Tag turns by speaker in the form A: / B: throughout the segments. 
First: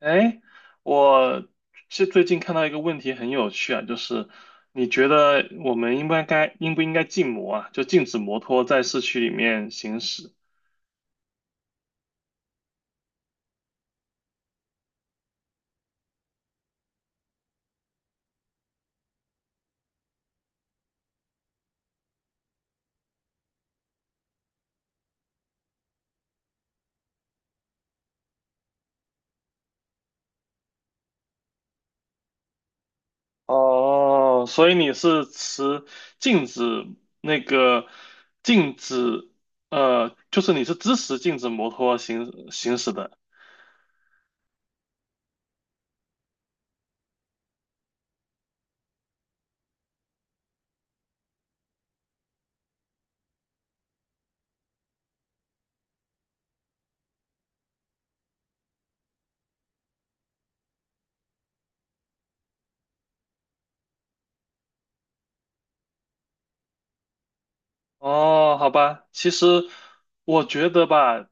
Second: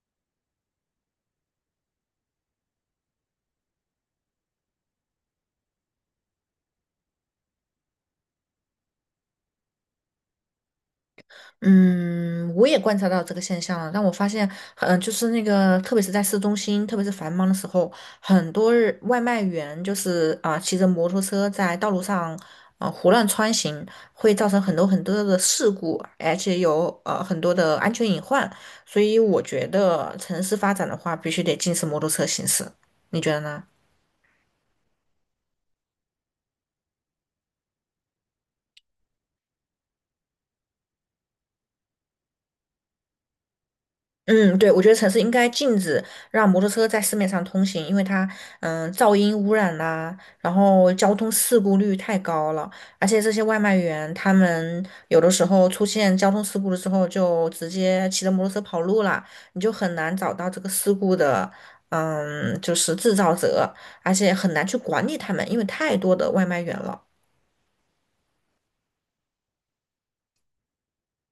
A: 哎，我是最近看到一个问题很有趣啊，就是你觉得我们应不应该禁摩啊？就禁止摩托在市区里面行驶。
B: 嗯，我也观察到这个现象了，但我发现，就是那个，特别是在市中心，特别是繁忙的时候，很多外卖员就是骑着摩托车在道路上胡乱穿行，会造成很多很多的事故，而且有很多的安全隐患。所以我觉得城市发展的话，必须得禁止摩托车行驶，你觉得呢？
A: 哦，所以你是持禁止那个禁止就是你是支持禁止摩托行驶的。
B: 嗯，对，我觉得城市应该禁止让摩托车在市面上通行，因为它，噪音污染啦、然后交通事故率太高了，而且这些外卖员他们有的时候出现交通事故的时候，就直接骑着摩托车跑路了，你就很难找到这个事故的，就是制造者，而且很难去管理他们，因为太多的外卖员了。
A: 哦，好吧，其实我觉得吧。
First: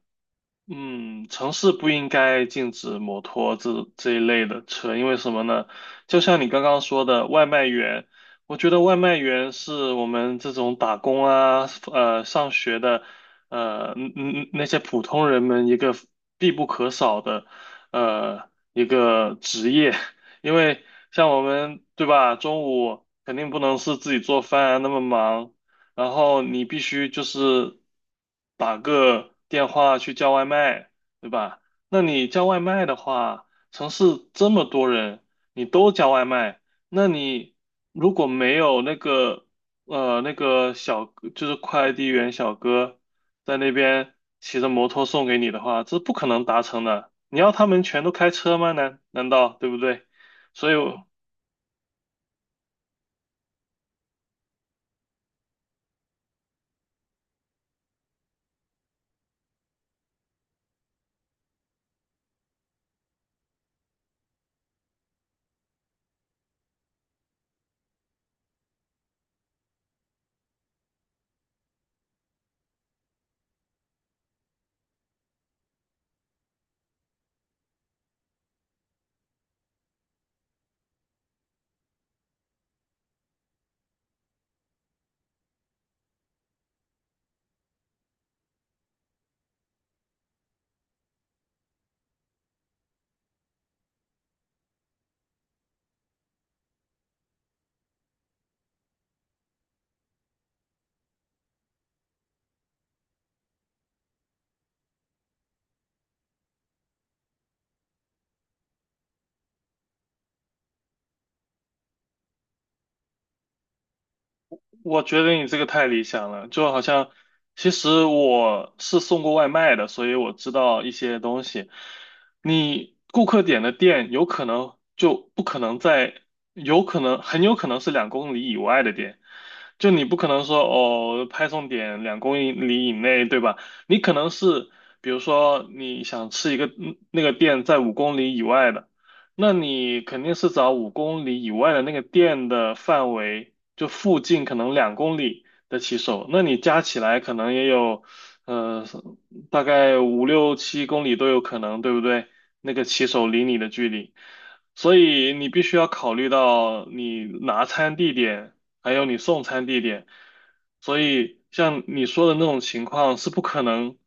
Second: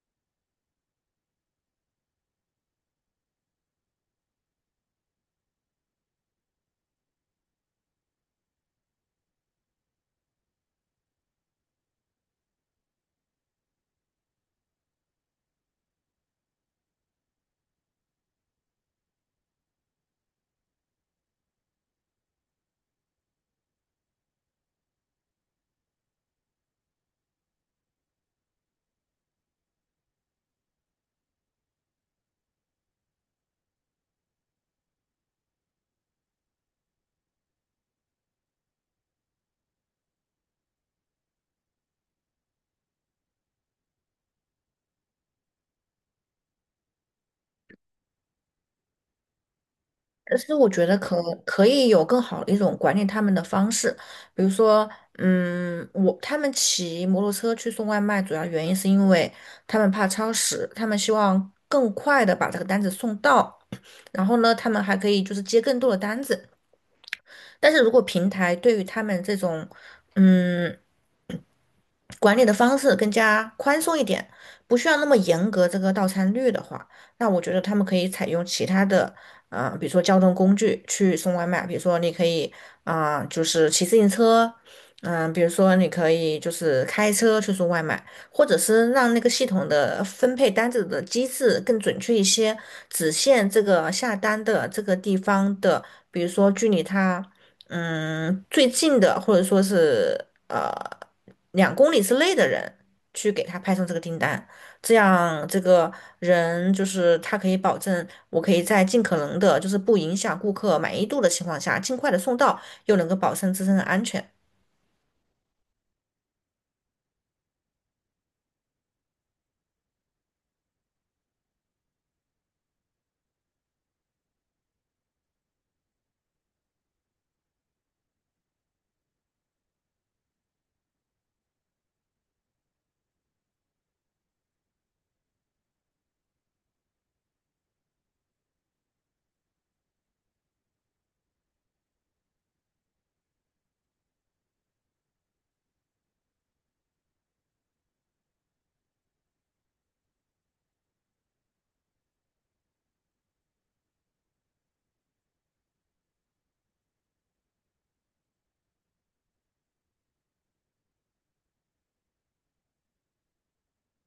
A: 嗯，城市不应该禁止摩托这一类的车，因为什么呢？就像你刚刚说的，外卖员，我觉得外卖员是我们这种打工啊，上学的，那些普通人们一个必不可少的，一个职业，因为像我们，对吧？中午肯定不能是自己做饭啊，那么忙。然后你必须就是打个电话去叫外卖，对吧？那你叫外卖的话，城市这么多人，你都叫外卖，那你如果没有那个那个小就是快递员小哥在那边骑着摩托送给你的话，这不可能达成的。你要他们全都开车吗？难道对不对？
B: 但是我
A: 所以
B: 觉得
A: 我
B: 可以有更好的一种管理他们的方式，比如说，他们骑摩托车去送外卖，主要原因是因为他们怕超时，他们希望更快的把这个单子送到，然后呢，他们还可以就是接更多的单子。但是如果平台对于他们这种，嗯。管理的方式更加宽松一点，不需要那么严格这个到餐率的话，那我觉得他们可以采用其他的，比如说交通工具去送外卖，比如说你可以就是骑自行车，比如说你可以就是开车去送外卖，或者是让那个系统的分配单子的机制更准确一些，只限这个下单的这个地方的，比如说距离他最近的或者说是呃2公里之内的人去给他派送这个订单，这样这个人就是他可以保证我可以在尽可能的，就是不影响顾客满意度的情况下，尽快的送到，又能够保证自身的安全。
A: 我觉得你这个太理想了，就好像其实我是送过外卖的，所以我知道一些东西。你顾客点的店有可能就不可能在，有可能很有可能是两公里以外的店，就你不可能说哦派送点两公里以内，对吧？你可能是比如说你想吃一个那个店在五公里以外的。那你肯定是找五公里以外的那个店的范围，就附近可能两公里的骑手，那你加起来可能也有，呃，大概五六七公里都有可能，对不对？那个骑手离你的距离，所以你必须要考虑到你拿餐地点，还有你送餐地点，所以像你说的那种情况是不可能。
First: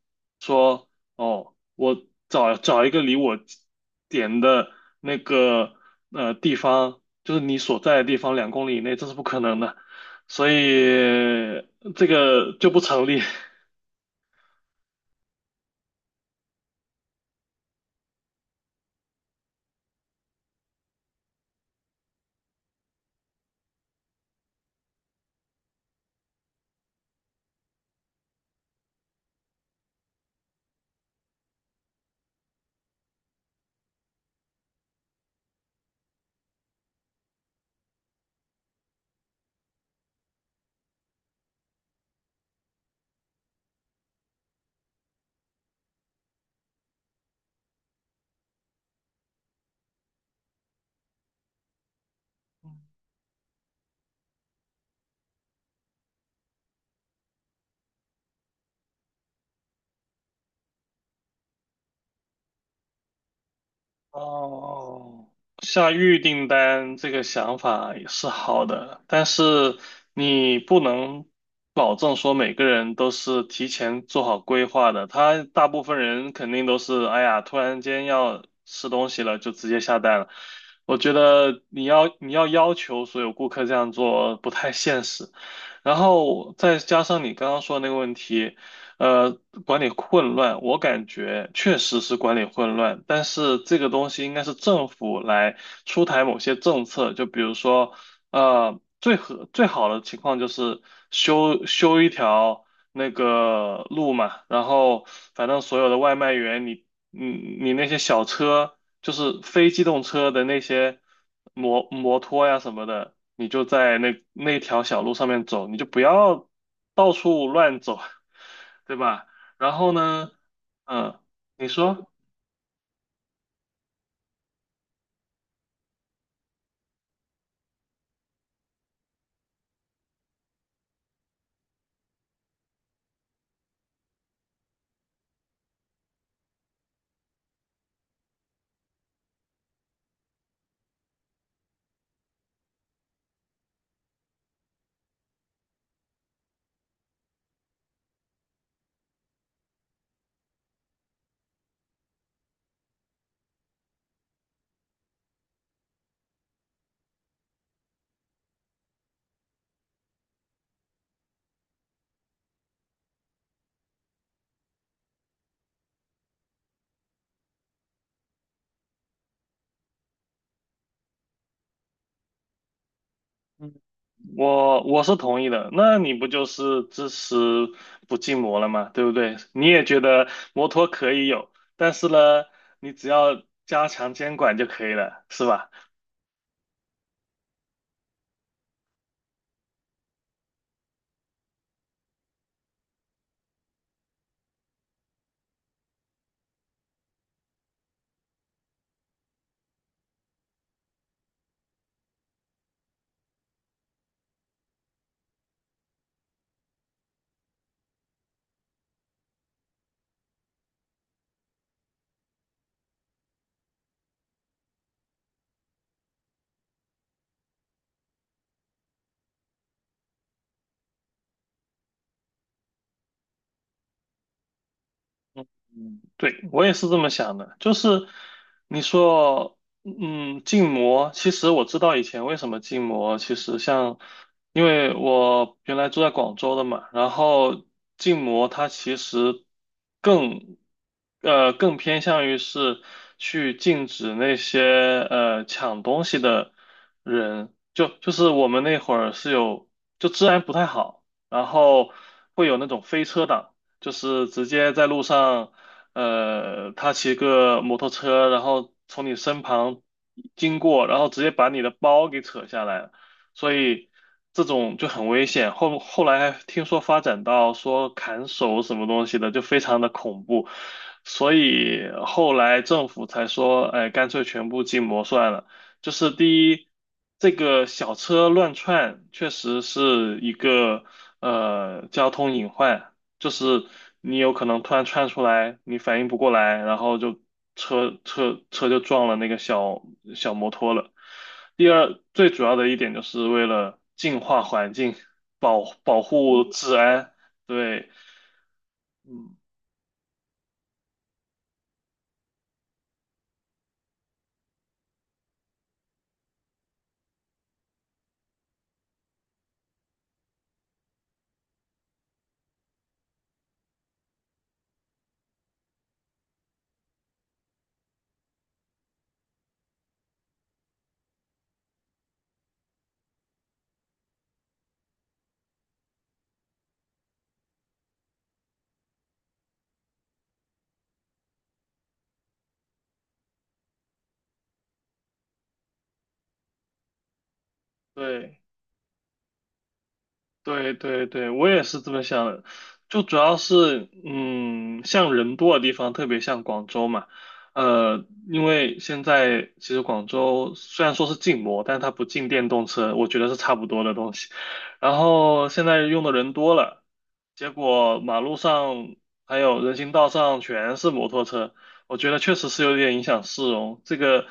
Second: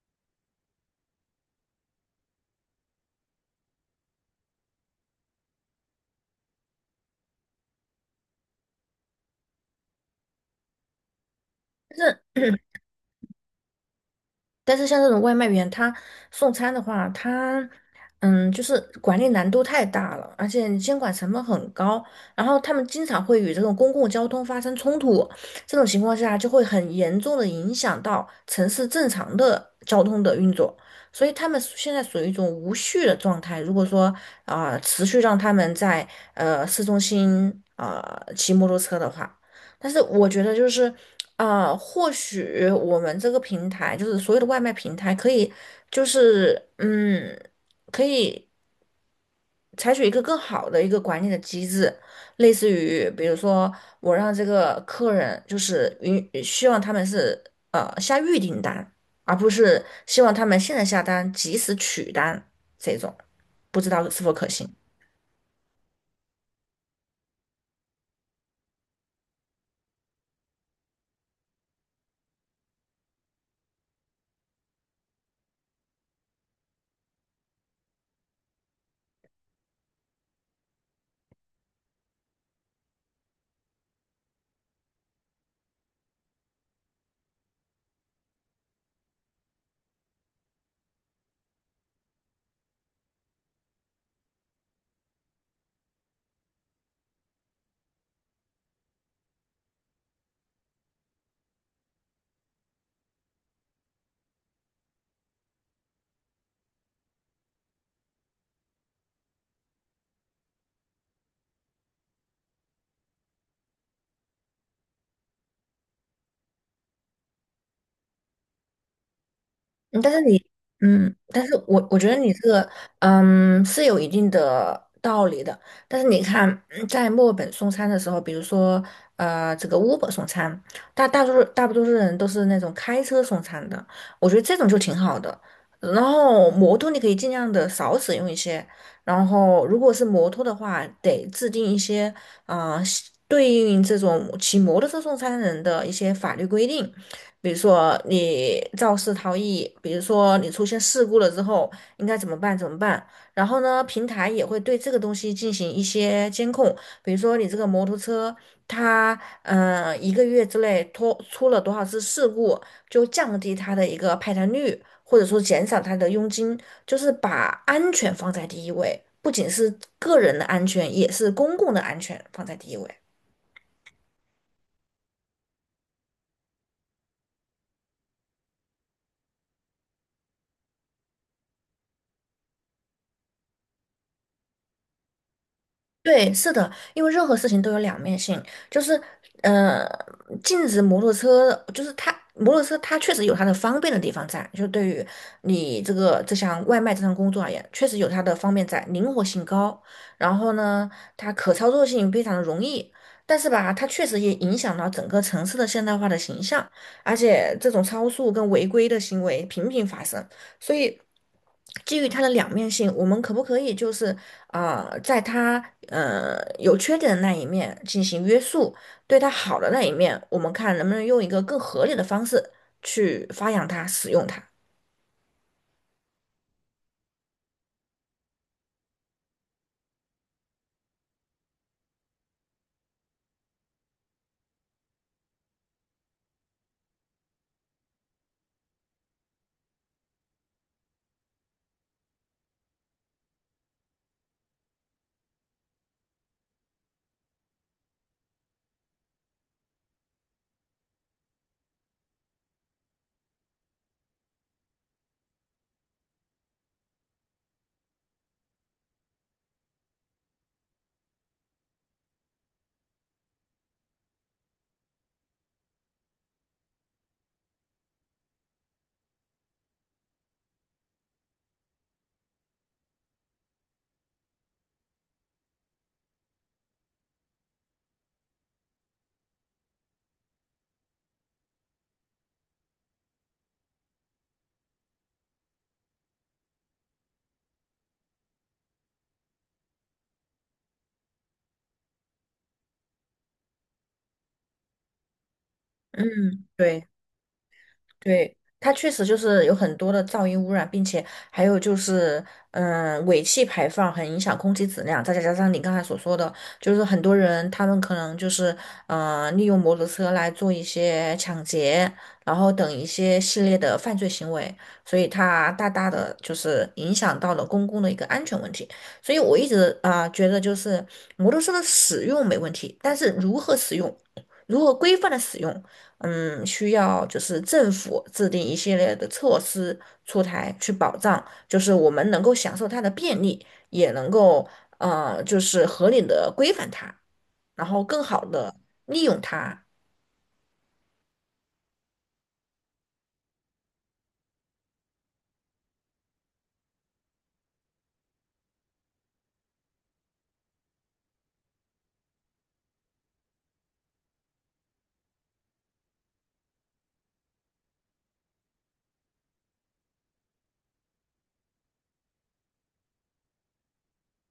A: 说。哦，我找一个离我点的那个地方，就是你所在的地方两公里以内，这是不可能的，所以这个就不成立。
B: 但是像这种外卖员，他送餐的话，就是管理难度太大了，而且监管成本很高，然后他们经常会与这种公共交通发生冲突，这种情况下就会很严重的影响到城市正常的交通的运作，所以他们现在属于一种无序的状态。如果说持续让他们在市中心骑摩托车的话。但是我觉得就是或许我们这个平台，就是所有的外卖平台，可以就是可以采取一个更好的一个管理的机制，类似于比如说我让这个客人就是希望他们是下预订单，而不是希望他们现在下单及时取单这种，不知道是否可行。
A: 哦，下预订单这个想法也是好的，但是你不能保证说每个人都是提前做好规划的。他大部分人肯定都是，哎呀，突然间要吃东西了，就直接下单了。我觉得你要要求所有顾客这样做不太现实。然后再加上你刚刚说的那个问题。呃，管理混乱，我感觉确实是管理混乱，但是这个东西应该是政府来出台某些政策，就比如说，最好的情况就是修一条那个路嘛，然后反正所有的外卖员，你那些小车，就是非机动车的那些摩托呀什么的，你就在那条小路上面走，你就不要到处乱走。对吧？然后
B: 嗯但是
A: 呢，
B: 你，嗯，
A: 嗯，
B: 但是
A: 你
B: 我觉
A: 说，
B: 得你这个，是有一定的道理的。但是你看，在墨尔本送餐的时候，比如说，这个 Uber 送餐，大多数人都是那种开车送餐的，我觉得这种就挺好的。然后摩托你可以尽量的少使用一些，然后如果是摩托的话，得制定一些，啊、对应这种骑摩托车送餐人的一些法律规定。比如说你肇事逃逸，比如说你出现事故了之后应该怎么办？怎么办？然后呢，平台也会对这个东西进行一些监控，比如说你这个摩托车它一个月之内脱出了多少次事故，就降低它的一个派单率，或者说减少它的佣金，就是把安全放在第一位，不仅是个人的安全，也是公共的安全放在第一位。
A: 嗯，我是同意的，那你不就是支持不禁摩了吗？对不对？你也觉得摩托可以有，但是呢，你只要加强监管就可以了，是吧？
B: 对，是的，因为任何事情都有两面性，就是，呃，禁止摩托车，就是它摩托车它确实有它的方便的地方在，就对于你这个这项外卖这项工作而言，确实有它的方便在，灵活性高，然后呢，它可操作性非常的容易，但是吧，它确实也影响到整个城市的现代化的形象，而且这种超速跟违规的行为频频发生，所以基于它的两面性，我们可不可以就是？啊，在他有缺点的那一面进行约束，对他好的那一面，我们看能不能用一个更合理的方式去发扬它、使用它。
A: 嗯，对，我也是这么想的，就是你说，嗯，禁摩，其实我知道以前为什么禁摩，其实像，因为我原来住在广州的嘛，然后禁摩它其实更，更偏向于是去禁止那些抢东西的人，就是我们那会儿是有，就治安不太好，然后会有那种飞车党。就是直接在路上他骑个摩托车，然后从你身旁经过，然后直接把你的包给扯下来了，所以这种就很危险。后来还听说发展到说砍手什么东西的，就非常的恐怖，所以后来政府才说，哎，干脆全部禁摩算了。就是第一，这个小车乱窜确实是一个交通隐患。就是你有可能突然窜出来，你反应不过来，然后就车就撞了那个小摩托了。第二，最主要的一点就是为了净化环境，保护
B: 嗯，
A: 治
B: 对。
A: 安，对。
B: 对，它确实就
A: 嗯，
B: 是有很多的噪音污染，并且还有就是，尾气排放很影响空气质量。再加上你刚才所说的，就是很多人他们可能就是，利用摩托车来做一些抢劫，然后等一些系列的犯罪行为，所以它大大的就是影响到了公共的一个安全问题。所以我一直觉得，就是摩托车的使用没问题，但是如何使用，如何规范的使用。需要就是政府制定一系列的措施出台，去保障就是我们能够享受它的便利，也能够就是合理的规范它，然后更好
A: 对，
B: 的利用它。
A: 对对对，我也是这么想的，就主要是，嗯，像人多的地方，特别像广州嘛，因为现在其实广州虽然说是禁摩，但它不禁电动车，我觉得是差不多的东西。然后现在用的人多了，结果马路上还有人行道上全是摩托车，我觉得确实是有点影响市容，这个。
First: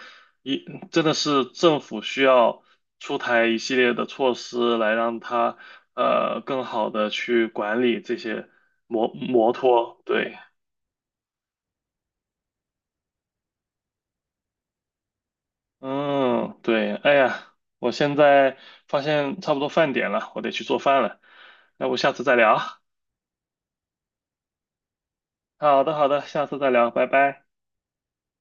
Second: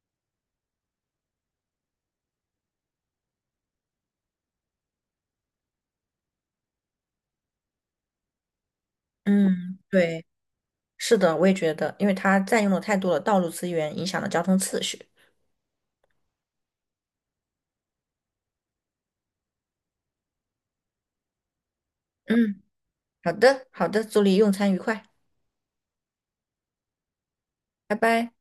A: 一真的是政府需要出台一系列的措施来让它更好的去管理这些摩摩
B: 嗯，
A: 托。
B: 对，
A: 对，
B: 是的，我也觉得，因为它占用了太多的道路资源，影响了交通秩序。
A: 嗯，对，哎呀，我现在发现差不多饭点了，我得去做饭了。那我下次再聊
B: 嗯，
A: 啊。
B: 好的，好的，祝你用餐愉快，
A: 好的，好的，下次再聊，拜拜。
B: 拜拜。